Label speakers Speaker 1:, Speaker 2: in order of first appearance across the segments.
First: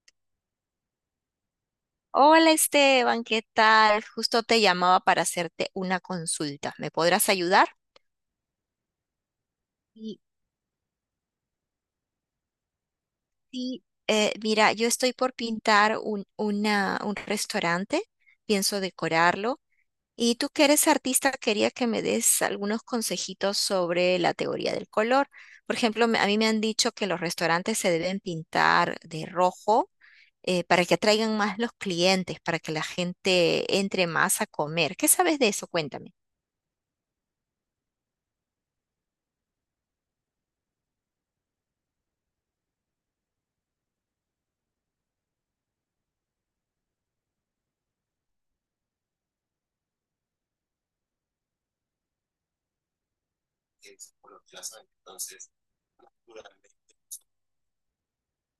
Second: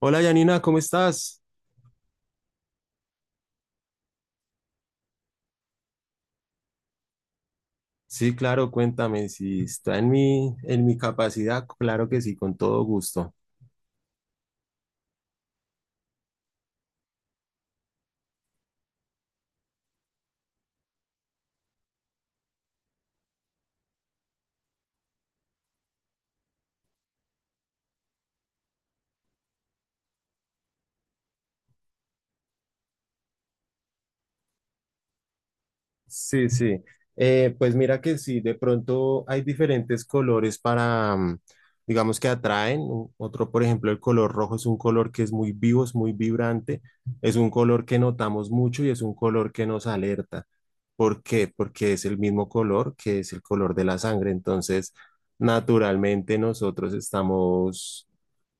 Speaker 1: Hola Yanina, ¿cómo estás?
Speaker 2: Hola Esteban, ¿qué tal? Justo te llamaba para hacerte una consulta. ¿Me podrás ayudar?
Speaker 1: Sí, claro, cuéntame si está en
Speaker 2: Sí,
Speaker 1: mi capacidad, claro que sí, con todo gusto.
Speaker 2: sí. Mira, yo estoy por pintar un restaurante, pienso decorarlo. Y tú que eres artista, quería que me des algunos consejitos sobre la teoría del color. Por ejemplo, a mí me han dicho que los restaurantes se deben pintar de rojo, para que atraigan más los clientes, para que la gente entre más a comer. ¿Qué sabes de eso? Cuéntame.
Speaker 1: Sí, sí. Pues mira que sí, de pronto hay diferentes colores para, digamos que atraen. Otro, por ejemplo, el color rojo es un color que es muy vivo, es muy vibrante, es un color que notamos mucho y es un color que nos alerta. ¿Por qué? Porque es el mismo color que es el color de la sangre. Entonces, naturalmente nosotros estamos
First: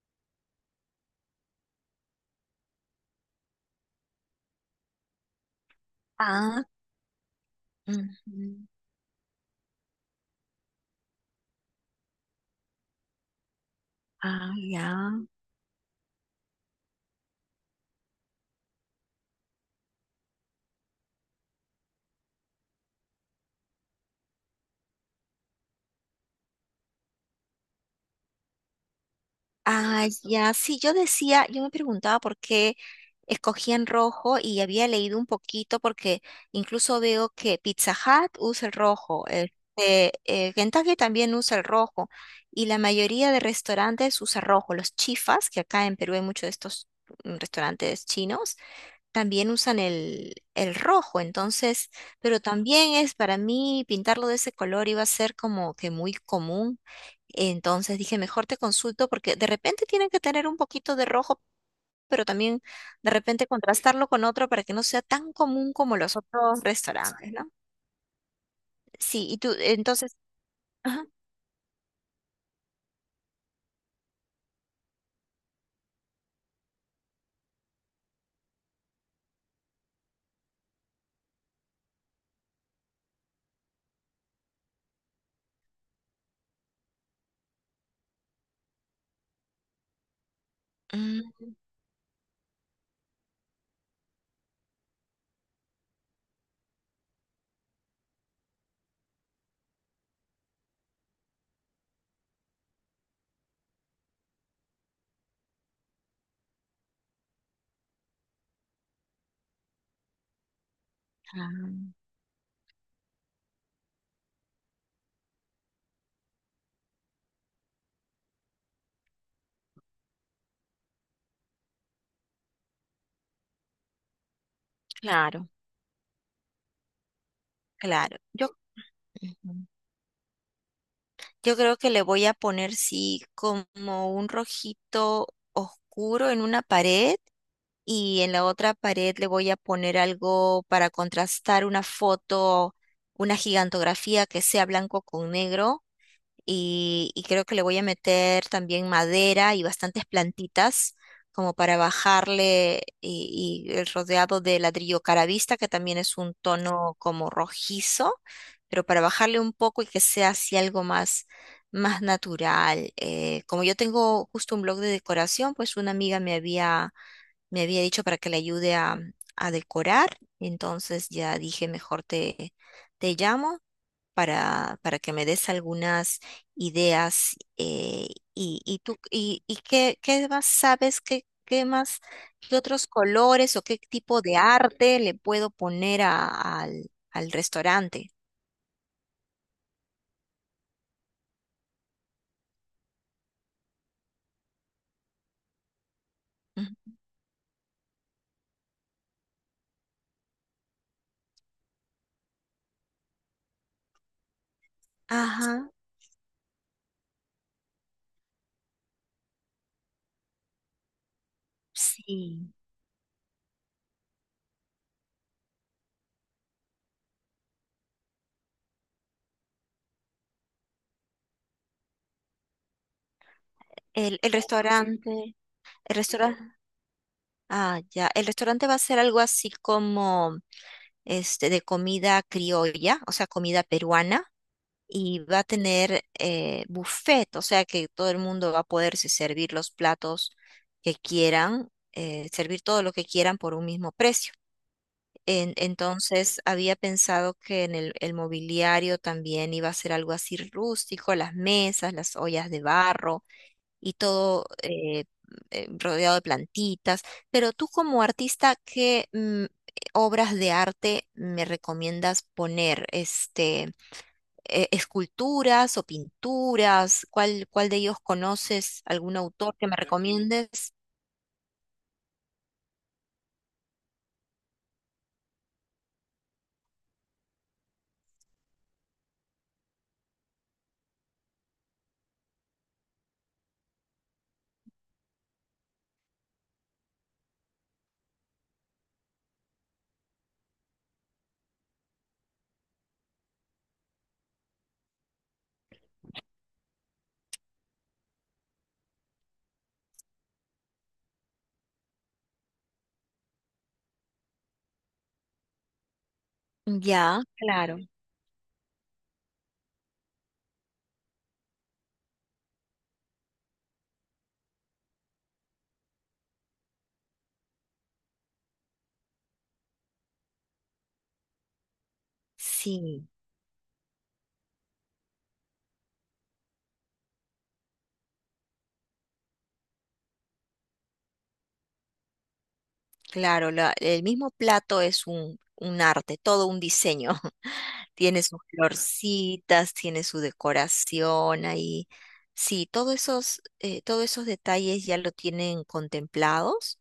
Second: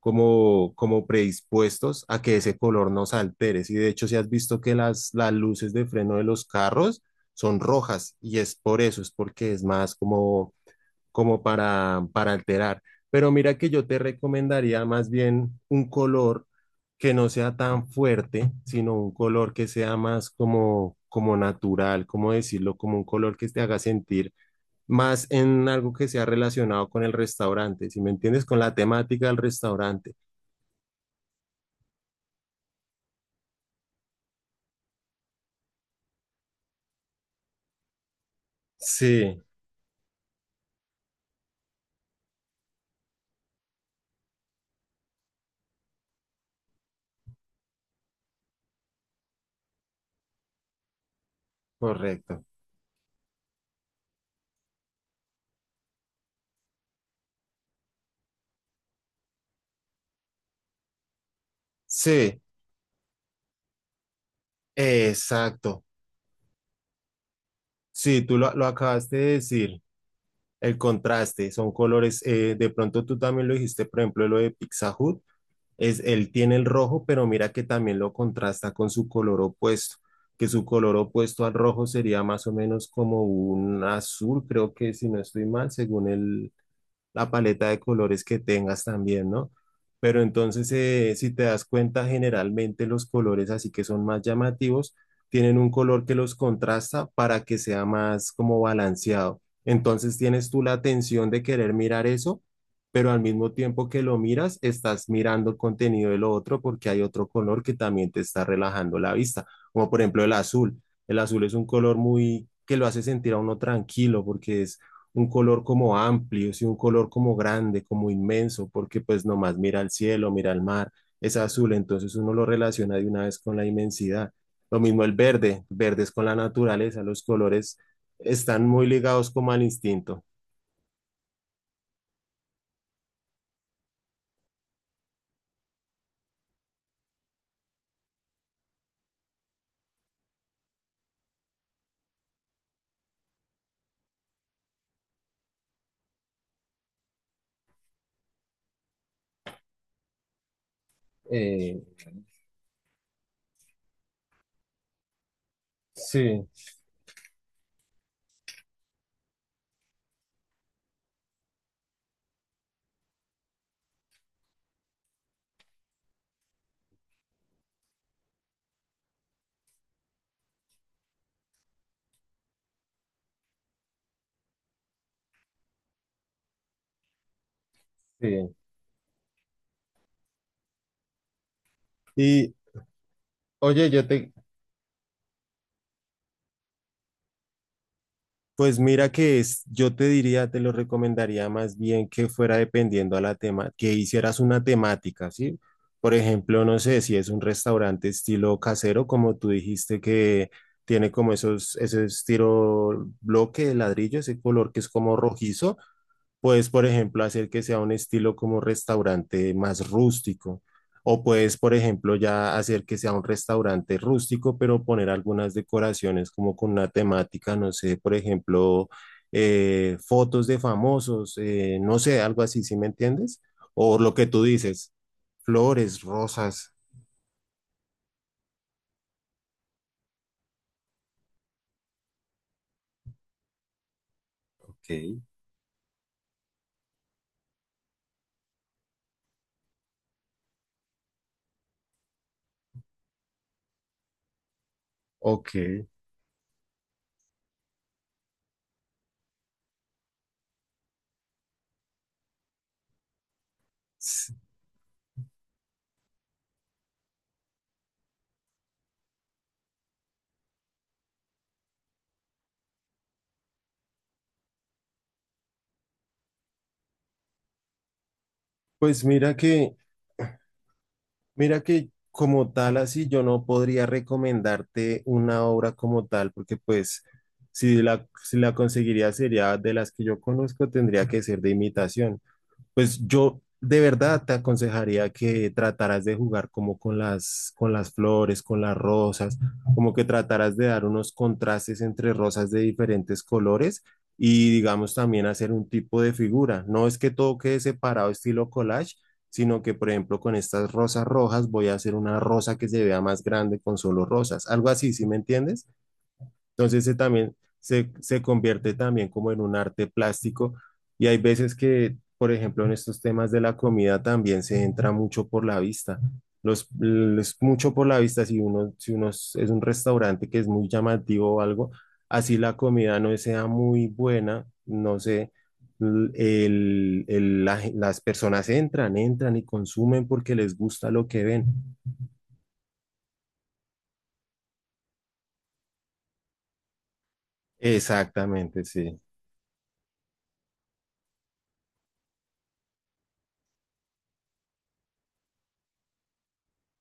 Speaker 1: como predispuestos a que ese color nos altere. Y de hecho, si has visto que las luces de freno de los carros son rojas y es
Speaker 2: Ujú.
Speaker 1: por eso, es porque es más como, como para alterar. Pero mira que yo te
Speaker 2: Ah,
Speaker 1: recomendaría más
Speaker 2: ya.
Speaker 1: bien un color que no sea tan fuerte, sino un color que sea más como, como natural, como decirlo, como un color que te haga sentir más en algo que sea relacionado con el restaurante, si me entiendes, con la temática del
Speaker 2: Ah,
Speaker 1: restaurante.
Speaker 2: ya. Sí, yo decía, yo me preguntaba por qué escogían rojo y había leído un poquito porque incluso veo que Pizza Hut usa el rojo,
Speaker 1: Sí,
Speaker 2: este, Kentucky también usa el rojo y la mayoría de restaurantes usa rojo. Los chifas, que acá en Perú hay muchos de estos, restaurantes chinos, también usan el rojo, entonces, pero
Speaker 1: correcto.
Speaker 2: también, es para mí pintarlo de ese color iba a ser como que muy común. Entonces dije, mejor te consulto porque de repente tienen que tener un poquito de rojo, pero
Speaker 1: Sí,
Speaker 2: también de repente contrastarlo con otro para que no sea tan común
Speaker 1: exacto.
Speaker 2: como los otros restaurantes, ¿no?
Speaker 1: Sí, tú lo acabaste
Speaker 2: Sí,
Speaker 1: de
Speaker 2: y tú,
Speaker 1: decir.
Speaker 2: entonces,
Speaker 1: El
Speaker 2: ajá.
Speaker 1: contraste, son colores, de pronto tú también lo dijiste, por ejemplo, lo de Pizza Hut, es, él tiene el rojo, pero mira que también lo contrasta con su color opuesto, que su color opuesto al rojo sería más o menos como un azul, creo que si no estoy mal, según el, la paleta de colores que tengas también, ¿no? Pero entonces, si
Speaker 2: Mm,
Speaker 1: te das cuenta, generalmente los colores así que son más llamativos tienen un color que los contrasta para que sea más como balanceado. Entonces tienes tú la atención de querer mirar eso, pero al mismo tiempo que lo miras, estás mirando el contenido de lo otro porque hay otro color que también te está relajando la vista, como por ejemplo el azul. El azul es un
Speaker 2: ah,
Speaker 1: color muy que lo hace sentir a uno tranquilo porque es un color como amplio, sí, un color como grande, como inmenso, porque pues nomás mira al cielo, mira al mar, es azul, entonces uno lo relaciona de una vez con la inmensidad. Lo mismo el
Speaker 2: claro,
Speaker 1: verde, verde es con la naturaleza, los colores
Speaker 2: claro. Yo,
Speaker 1: están muy ligados como al
Speaker 2: ujú,
Speaker 1: instinto.
Speaker 2: yo creo que le voy a poner, sí, como un rojito oscuro en una pared y en la otra pared le voy a poner algo para contrastar: una foto, una gigantografía que sea blanco con negro, y creo que le voy a meter también madera y bastantes plantitas como para
Speaker 1: Eh,
Speaker 2: bajarle, y el rodeado de ladrillo caravista, que también es un
Speaker 1: sí,
Speaker 2: tono como rojizo, pero para bajarle un poco y que sea así algo más, más natural. Como yo tengo justo un blog de decoración, pues una amiga me había dicho para que le ayude a decorar, entonces ya dije, mejor te, te llamo para que me des algunas ideas,
Speaker 1: sí.
Speaker 2: y tú y qué, qué más sabes, qué, qué más,
Speaker 1: Y
Speaker 2: qué otros colores o qué
Speaker 1: oye,
Speaker 2: tipo de arte le puedo poner al, al restaurante.
Speaker 1: pues mira que es, yo te diría, te lo recomendaría más bien que fuera dependiendo a la tema, que hicieras una temática, ¿sí? Por ejemplo, no
Speaker 2: Ujú.
Speaker 1: sé si es un restaurante estilo casero, como tú dijiste que tiene como esos, ese estilo bloque de ladrillo, ese color que es como
Speaker 2: Ajá,
Speaker 1: rojizo. Puedes, por ejemplo, hacer que sea un estilo como restaurante más rústico. O puedes, por ejemplo,
Speaker 2: sí.
Speaker 1: ya hacer que sea un restaurante rústico, pero poner algunas decoraciones como con una temática, no sé, por ejemplo, fotos de famosos, no sé, algo así, ¿sí me entiendes? O lo
Speaker 2: El,
Speaker 1: que
Speaker 2: el
Speaker 1: tú dices,
Speaker 2: restaurante, el
Speaker 1: flores,
Speaker 2: restaurante.
Speaker 1: rosas.
Speaker 2: Ah, ya. El restaurante va a ser algo así como este de comida criolla, o sea, comida peruana,
Speaker 1: Ok.
Speaker 2: y va a tener, buffet, o sea que todo el mundo va a poderse servir los platos que quieran, servir todo lo que quieran por un mismo precio. En-
Speaker 1: Ok.
Speaker 2: entonces había pensado que en el mobiliario también iba a ser algo así rústico, las mesas, las ollas de barro y
Speaker 1: S-
Speaker 2: todo, rodeado de plantitas. Pero tú como artista, ¿qué, obras de arte me recomiendas poner? Este, ¿esculturas o pinturas, cuál, cuál de ellos conoces?
Speaker 1: Pues
Speaker 2: ¿Algún
Speaker 1: mira
Speaker 2: autor que me
Speaker 1: que,
Speaker 2: recomiendes?
Speaker 1: mira que como tal, así yo no podría recomendarte una obra como tal, porque pues si la, si la conseguiría sería de las que yo conozco, tendría que ser de imitación. Pues yo de verdad te aconsejaría que trataras de jugar como con las flores, con las rosas, como que trataras de dar unos contrastes entre rosas de diferentes colores y digamos también hacer un tipo de figura. No es que todo quede separado estilo collage, sino que por ejemplo con estas rosas rojas voy a hacer una rosa que se vea más grande con solo rosas. Algo así, ¿sí me entiendes? Entonces
Speaker 2: Ya, claro.
Speaker 1: se convierte también como en un arte plástico y hay veces que, por ejemplo, en estos temas de la comida también se entra mucho por la vista. Los, es mucho por la vista, si uno, si uno es un restaurante que es muy llamativo o algo, así la comida
Speaker 2: Sí.
Speaker 1: no sea muy buena, no sé, las personas entran, entran y consumen porque les gusta lo que ven.
Speaker 2: Claro, el mismo plato es un arte, todo un diseño. Tiene sus
Speaker 1: Exactamente, sí.
Speaker 2: florcitas, tiene su decoración ahí. Sí, todos esos detalles ya lo tienen contemplados.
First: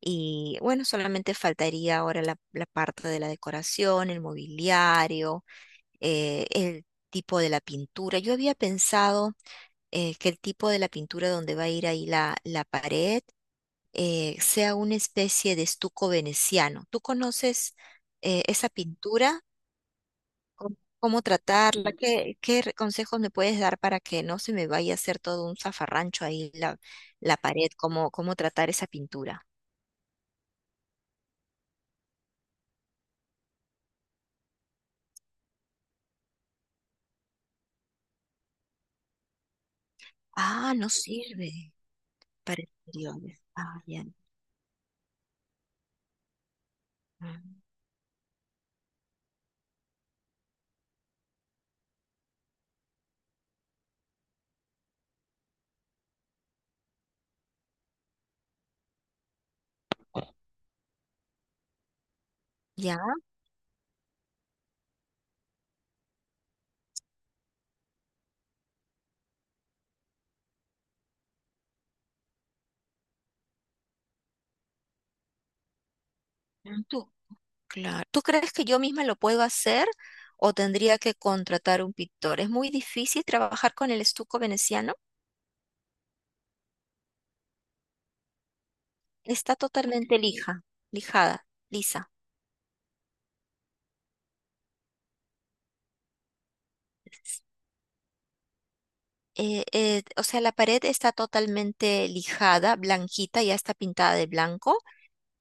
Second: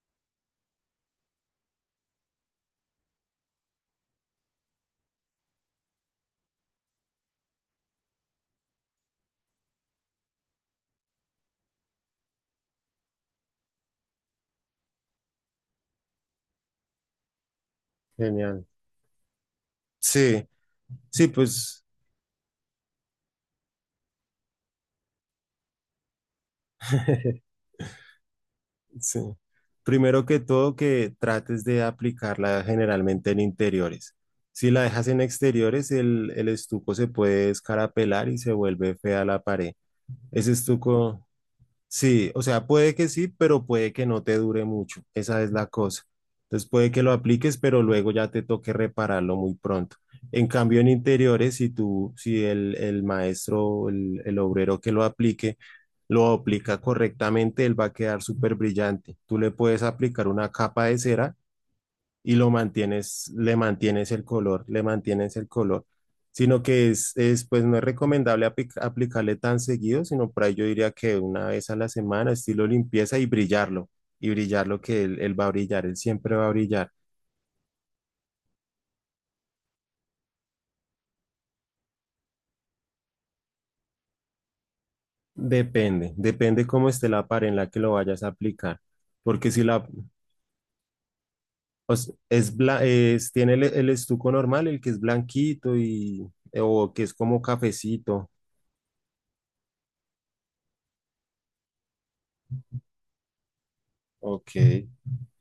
Speaker 2: Y bueno, solamente faltaría ahora la, la parte de la decoración, el mobiliario, el tipo de la pintura. Yo había pensado, que el tipo de la pintura donde va a ir ahí la, la pared, sea una especie de estuco veneciano. ¿Tú conoces,
Speaker 1: Genial.
Speaker 2: esa pintura?
Speaker 1: Sí,
Speaker 2: ¿Cómo, cómo
Speaker 1: sí, pues
Speaker 2: tratarla? ¿Qué, consejos me puedes dar para que no se me vaya a hacer todo un zafarrancho ahí la, la pared? ¿Cómo, cómo tratar esa
Speaker 1: sí.
Speaker 2: pintura?
Speaker 1: Primero que todo, que trates de aplicarla generalmente en interiores. Si la dejas en exteriores, el estuco se puede escarapelar y se vuelve fea la pared. Ese
Speaker 2: Ah, no
Speaker 1: estuco,
Speaker 2: sirve
Speaker 1: sí, o
Speaker 2: para
Speaker 1: sea, puede que sí,
Speaker 2: exteriores.
Speaker 1: pero
Speaker 2: Ah,
Speaker 1: puede que
Speaker 2: ya.
Speaker 1: no te dure mucho. Esa es la cosa. Entonces puede que lo apliques,
Speaker 2: Ah,
Speaker 1: pero luego ya te toque repararlo muy pronto. En cambio, en interiores, si tú, si el maestro, o el obrero que lo aplique, lo aplica correctamente, él va a quedar súper brillante. Tú le puedes aplicar una capa de cera y lo
Speaker 2: ya,
Speaker 1: mantienes, le mantienes el color, le mantienes el color, sino que es, pues no es recomendable aplicarle tan seguido, sino por ahí yo diría que una vez a la semana, estilo limpieza y brillarlo que él va a brillar, él siempre va a brillar.
Speaker 2: tú, claro. ¿Tú crees que yo misma lo puedo hacer o tendría que contratar un pintor? ¿Es muy difícil trabajar con el estuco veneciano?
Speaker 1: Depende, depende cómo esté la pared en la que lo vayas a aplicar, porque
Speaker 2: Está
Speaker 1: si la
Speaker 2: totalmente lija, lijada,
Speaker 1: o
Speaker 2: lisa.
Speaker 1: s- es, bla- es tiene el estuco normal, el que es blanquito y o que es como cafecito.
Speaker 2: O sea, la pared está totalmente lijada, blanquita, ya está pintada de
Speaker 1: Ok.
Speaker 2: blanco.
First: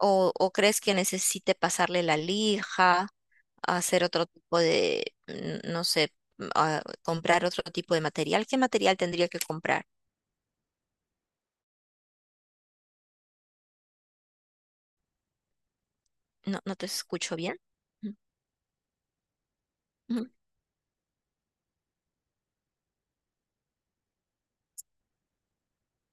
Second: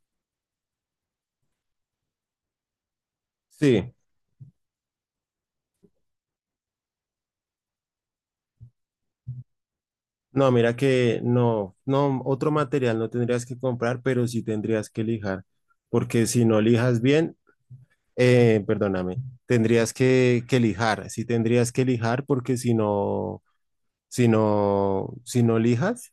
Speaker 2: O crees que necesite pasarle la lija,
Speaker 1: Sí,
Speaker 2: hacer otro tipo de, no sé, comprar otro tipo de material? ¿Qué material tendría que comprar?
Speaker 1: no, mira que no, no, otro material no tendrías que comprar, pero sí tendrías que lijar, porque si no
Speaker 2: No, no te
Speaker 1: lijas
Speaker 2: escucho
Speaker 1: bien,
Speaker 2: bien.
Speaker 1: perdóname, tendrías
Speaker 2: Ujú,
Speaker 1: que lijar, sí tendrías que lijar, porque si no, si no, si no lijas,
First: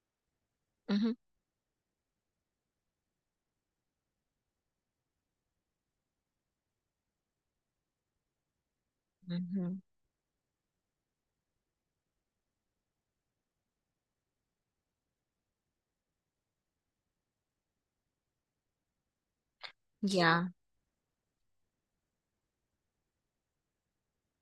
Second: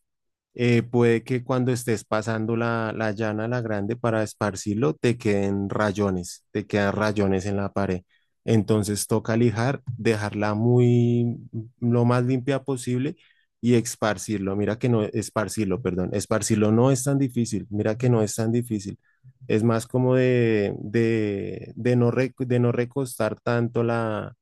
Speaker 2: ujú,
Speaker 1: puede que cuando estés pasando la llana, la grande, para esparcirlo, te queden rayones, te quedan rayones en la pared. Entonces toca
Speaker 2: ujú.
Speaker 1: lijar, dejarla muy, lo más limpia posible y esparcirlo. Mira que no, esparcirlo, perdón, esparcirlo no es tan difícil, mira que no es tan difícil. Es más como
Speaker 2: Ya.
Speaker 1: de no, de no recostar tanto la,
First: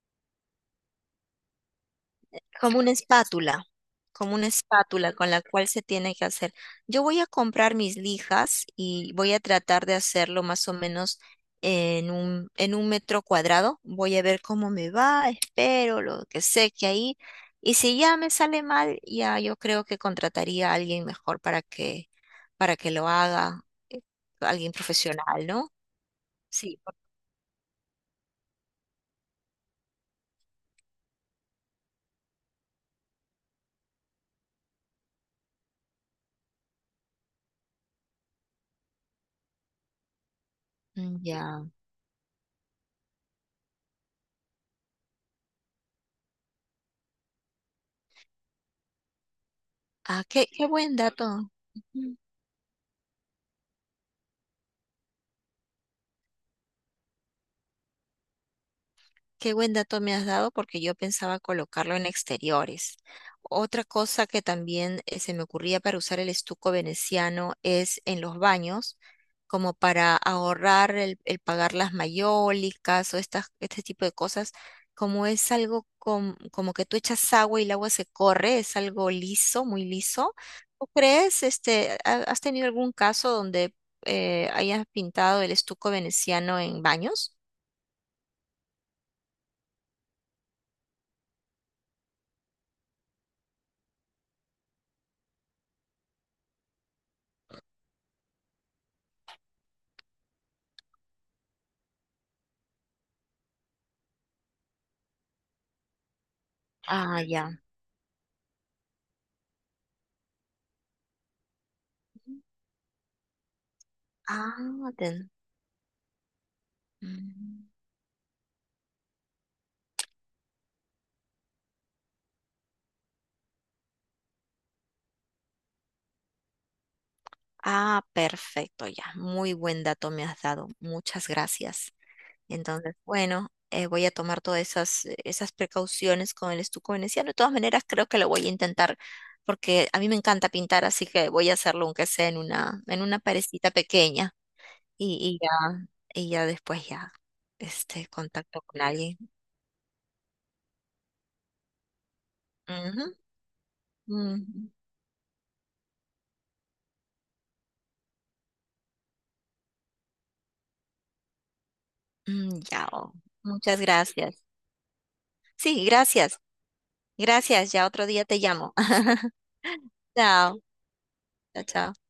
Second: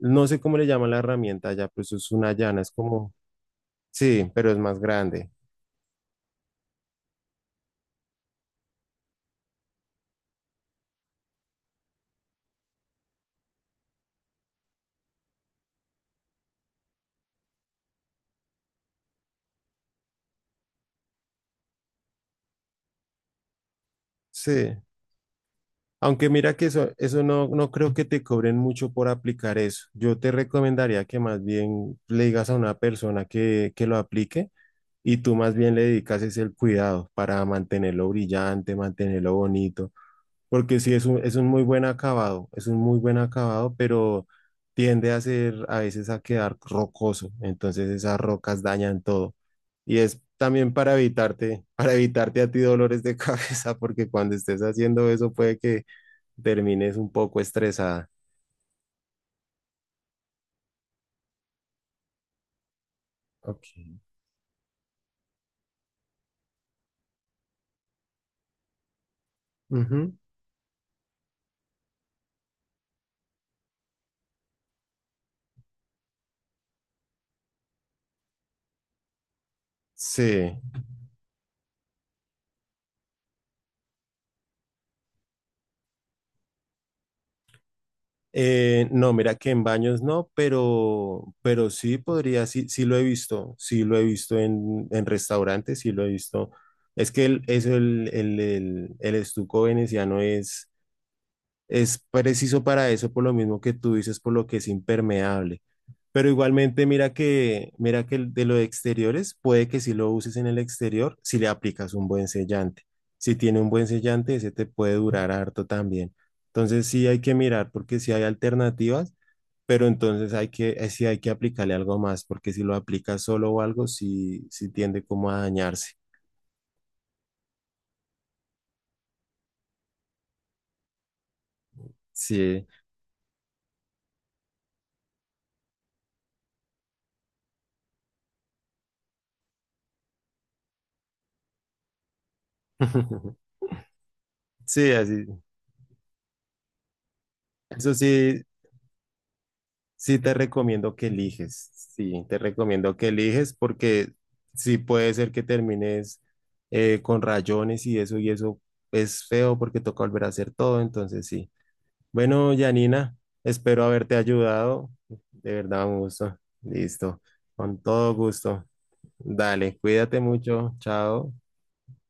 Speaker 1: no sé cómo le llaman la herramienta ya, pues es una llana, es
Speaker 2: Como una
Speaker 1: como,
Speaker 2: espátula,
Speaker 1: sí,
Speaker 2: como una
Speaker 1: pero es más
Speaker 2: espátula
Speaker 1: grande.
Speaker 2: con la cual se tiene que hacer. Yo voy a comprar mis lijas y voy a tratar de hacerlo más o menos en un metro cuadrado. Voy a ver cómo me va, espero lo que sé que ahí. Y si ya me sale mal, ya yo creo que contrataría a alguien mejor para que lo haga, eh, alguien
Speaker 1: Sí.
Speaker 2: profesional, ¿no?
Speaker 1: Aunque mira que
Speaker 2: Sí,
Speaker 1: eso,
Speaker 2: por-.
Speaker 1: eso no, no creo que te cobren mucho por aplicar eso. Yo te recomendaría que más bien le digas a una persona que lo aplique y tú más bien le dedicas es el cuidado para mantenerlo brillante, mantenerlo bonito porque sí es un muy
Speaker 2: Ya.
Speaker 1: buen acabado, es un muy buen acabado, pero tiende a ser a veces a quedar rocoso, entonces esas rocas dañan todo. Y es
Speaker 2: Ah, qué, qué
Speaker 1: también para
Speaker 2: buen dato.
Speaker 1: evitarte, para evitarte a ti dolores de cabeza, porque cuando estés haciendo eso puede que termines un poco estresada.
Speaker 2: Qué buen dato me has dado porque yo pensaba colocarlo en exteriores. Otra
Speaker 1: Ok.
Speaker 2: cosa que también, se me ocurría para usar el estuco veneciano es en los baños, como para
Speaker 1: Ujú.
Speaker 2: ahorrar el pagar las mayólicas o estas, este tipo de cosas. Como es algo, como que tú echas agua y el agua se corre, es algo liso, muy liso.
Speaker 1: Sí.
Speaker 2: ¿Tú crees, este, has tenido algún caso donde, hayas pintado el estuco veneciano en baños?
Speaker 1: No, mira que en baños no, pero sí podría, sí, sí lo he visto, sí lo he visto en restaurantes, sí lo he visto. Es que el, es el estuco veneciano es preciso para eso, por lo mismo que tú dices, por lo que es impermeable. Pero igualmente,
Speaker 2: Ah, ya.
Speaker 1: mira que el de los exteriores, puede que si lo uses en el exterior, si le aplicas un buen sellante. Si tiene un buen sellante, ese te
Speaker 2: Ah,
Speaker 1: puede
Speaker 2: ten-.
Speaker 1: durar harto también. Entonces sí hay que
Speaker 2: Mm.
Speaker 1: mirar porque sí hay alternativas, pero entonces hay que, sí hay que aplicarle algo más, porque si lo aplicas solo o algo, sí, sí tiende como a dañarse.
Speaker 2: Ah, perfecto, ya. Muy buen dato me has dado. Muchas gracias.
Speaker 1: Sí.
Speaker 2: Entonces, bueno, voy a tomar todas esas, esas precauciones con el estuco veneciano. De todas maneras, creo que lo voy a intentar porque a mí me encanta pintar, así que voy a hacerlo aunque sea en una parecita pequeña
Speaker 1: Sí, así.
Speaker 2: y, y ya, y ya después ya,
Speaker 1: Eso
Speaker 2: este,
Speaker 1: sí,
Speaker 2: contacto con alguien.
Speaker 1: sí, te recomiendo que eliges, sí, te recomiendo
Speaker 2: Ujú,
Speaker 1: que eliges porque
Speaker 2: ujú.
Speaker 1: sí puede ser que termines con rayones y eso es feo porque toca volver a hacer todo, entonces sí. Bueno,
Speaker 2: Mm, ya, oh,
Speaker 1: Janina,
Speaker 2: muchas
Speaker 1: espero haberte
Speaker 2: gracias.
Speaker 1: ayudado, de
Speaker 2: Sí,
Speaker 1: verdad un gusto,
Speaker 2: gracias.
Speaker 1: listo,
Speaker 2: Gracias.
Speaker 1: con
Speaker 2: Ya otro
Speaker 1: todo
Speaker 2: día te
Speaker 1: gusto.
Speaker 2: llamo.
Speaker 1: Dale, cuídate
Speaker 2: Chao,
Speaker 1: mucho, chao.
Speaker 2: chao, chao.